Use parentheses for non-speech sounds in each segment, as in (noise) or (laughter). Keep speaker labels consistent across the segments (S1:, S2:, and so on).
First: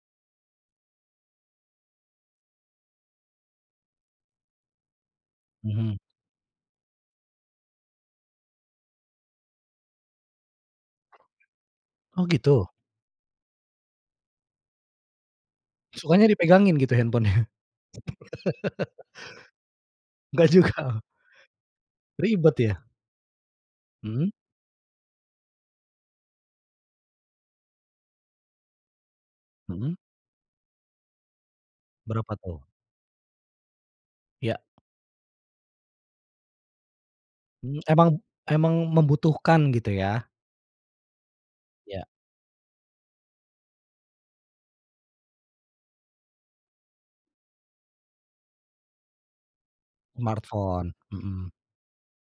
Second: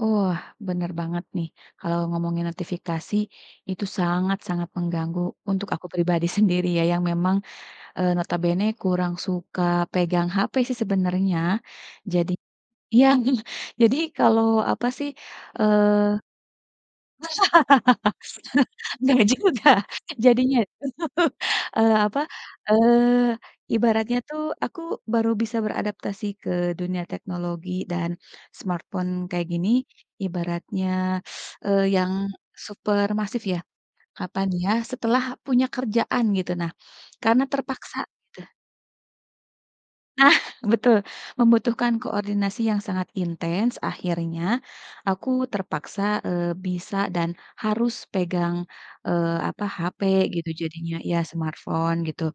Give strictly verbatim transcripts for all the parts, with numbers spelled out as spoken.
S1: Wah, bener banget nih, kalau ngomongin notifikasi, itu sangat-sangat mengganggu untuk aku
S2: Mhm.
S1: pribadi sendiri ya. Yang memang, eee, notabene kurang suka pegang HP sih sebenarnya.
S2: Oh
S1: Jadi
S2: gitu.
S1: iya (chuckles) jadi kalau apa sih, eee.
S2: Sukanya dipegangin gitu handphone-nya?
S1: (laughs)
S2: (laughs)
S1: Enggak juga,
S2: Enggak
S1: jadinya
S2: juga,
S1: tuh,
S2: oh.
S1: eee apa,
S2: Ribet ya.
S1: eee, ibaratnya
S2: Mhm.
S1: tuh aku baru bisa beradaptasi ke dunia teknologi dan smartphone kayak gini,
S2: Mhm.
S1: ibaratnya, (sucks teeth) eee, yang
S2: Berapa tuh?
S1: super massive ya. Kapan
S2: Iya.
S1: ya, setelah punya kerjaan gitu, nah, karena
S2: Mmm,
S1: terpaksa,
S2: emang
S1: gitu.
S2: emang membutuhkan gitu ya.
S1: Nah, betul, membutuhkan
S2: Iya.
S1: koordinasi yang sangat intens, akhirnya aku terpaksa, eee, bisa dan harus pegang, eee, apa, HP gitu
S2: Smartphone,
S1: jadinya iya
S2: mhm.
S1: smartphone gitu.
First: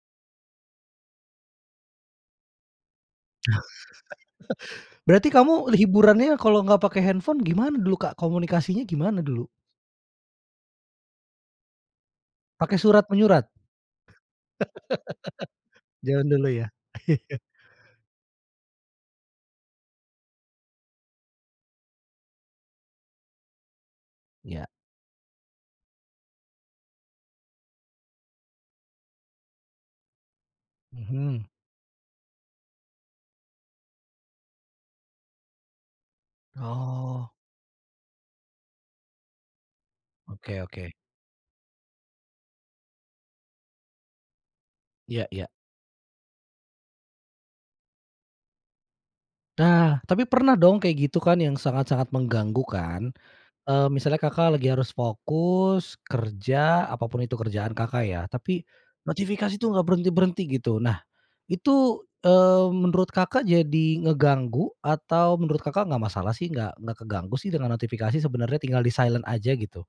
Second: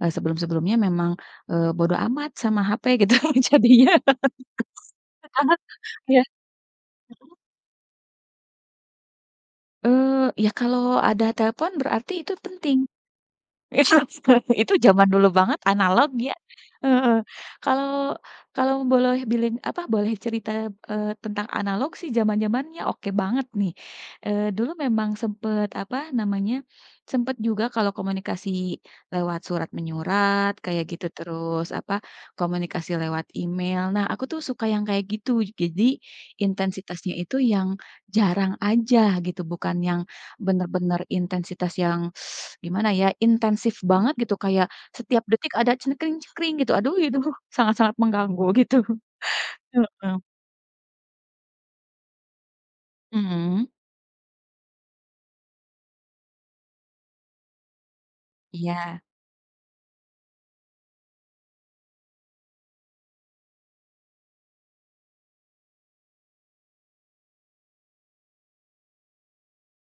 S1: Eee, sebelum-sebelumnya memang, eee, bodo amat sama HP gitu jadinya.
S2: (laughs)
S1: (laughs)
S2: Berarti
S1: Sekarang,
S2: kamu
S1: iya,
S2: hiburannya kalau enggak pakai
S1: mhm.
S2: handphone, gimana dulu, Kak? Komunikasinya gimana dulu?
S1: Eee, iya, kalau ada telepon, berarti itu
S2: Pakai
S1: penting.
S2: surat-menyurat?
S1: Itu, seka itu zaman dulu banget
S2: (laughs)
S1: analog
S2: Zaman
S1: ya
S2: dulu ya.
S1: heeh.
S2: (chuckles)
S1: Kalau, kalau boloh bilin apa, boleh cerita, eee, tentang analog sih, zaman-zamannya oke banget nih. Eee,
S2: Iya.
S1: dulu memang sempet apa namanya, sempet juga kalau komunikasi lewat surat-menyurat kayak gitu,
S2: Mhm.
S1: terus apa, komunikasi lewat email. Nah, aku tuh suka yang kayak gitu, gazi intensitasnya
S2: Oh.
S1: itu yang jarang aja gitu, bukan yang
S2: Oke oke.
S1: bener-bener intensitas (sucks teeth) yang gimana ya, intensif banget gitu, kayak setiap
S2: Iya iya.
S1: detik ada gitu, aduh itu sangat-sangat mengganggu gitu, (chuckles)
S2: Nah,
S1: heeh.
S2: tapi pernah dong, kayak gitu kan, yang sangat-sangat mengganggu kan?
S1: Mhm.
S2: Eee, misalnya Kakak lagi harus fokus, kerja, apa pun itu kerjaan Kakak, ya, tapi,
S1: Iya.
S2: notifikasi tuh gak berhenti-berhenti gitu. Nah, itu, eee, menurut Kakak, jadi ngeganggu, atau menurut Kakak, enggak masalah sih, enggak, enggak keganggu sih dengan notifikasi sebenarnya, tinggal di silent aja gitu?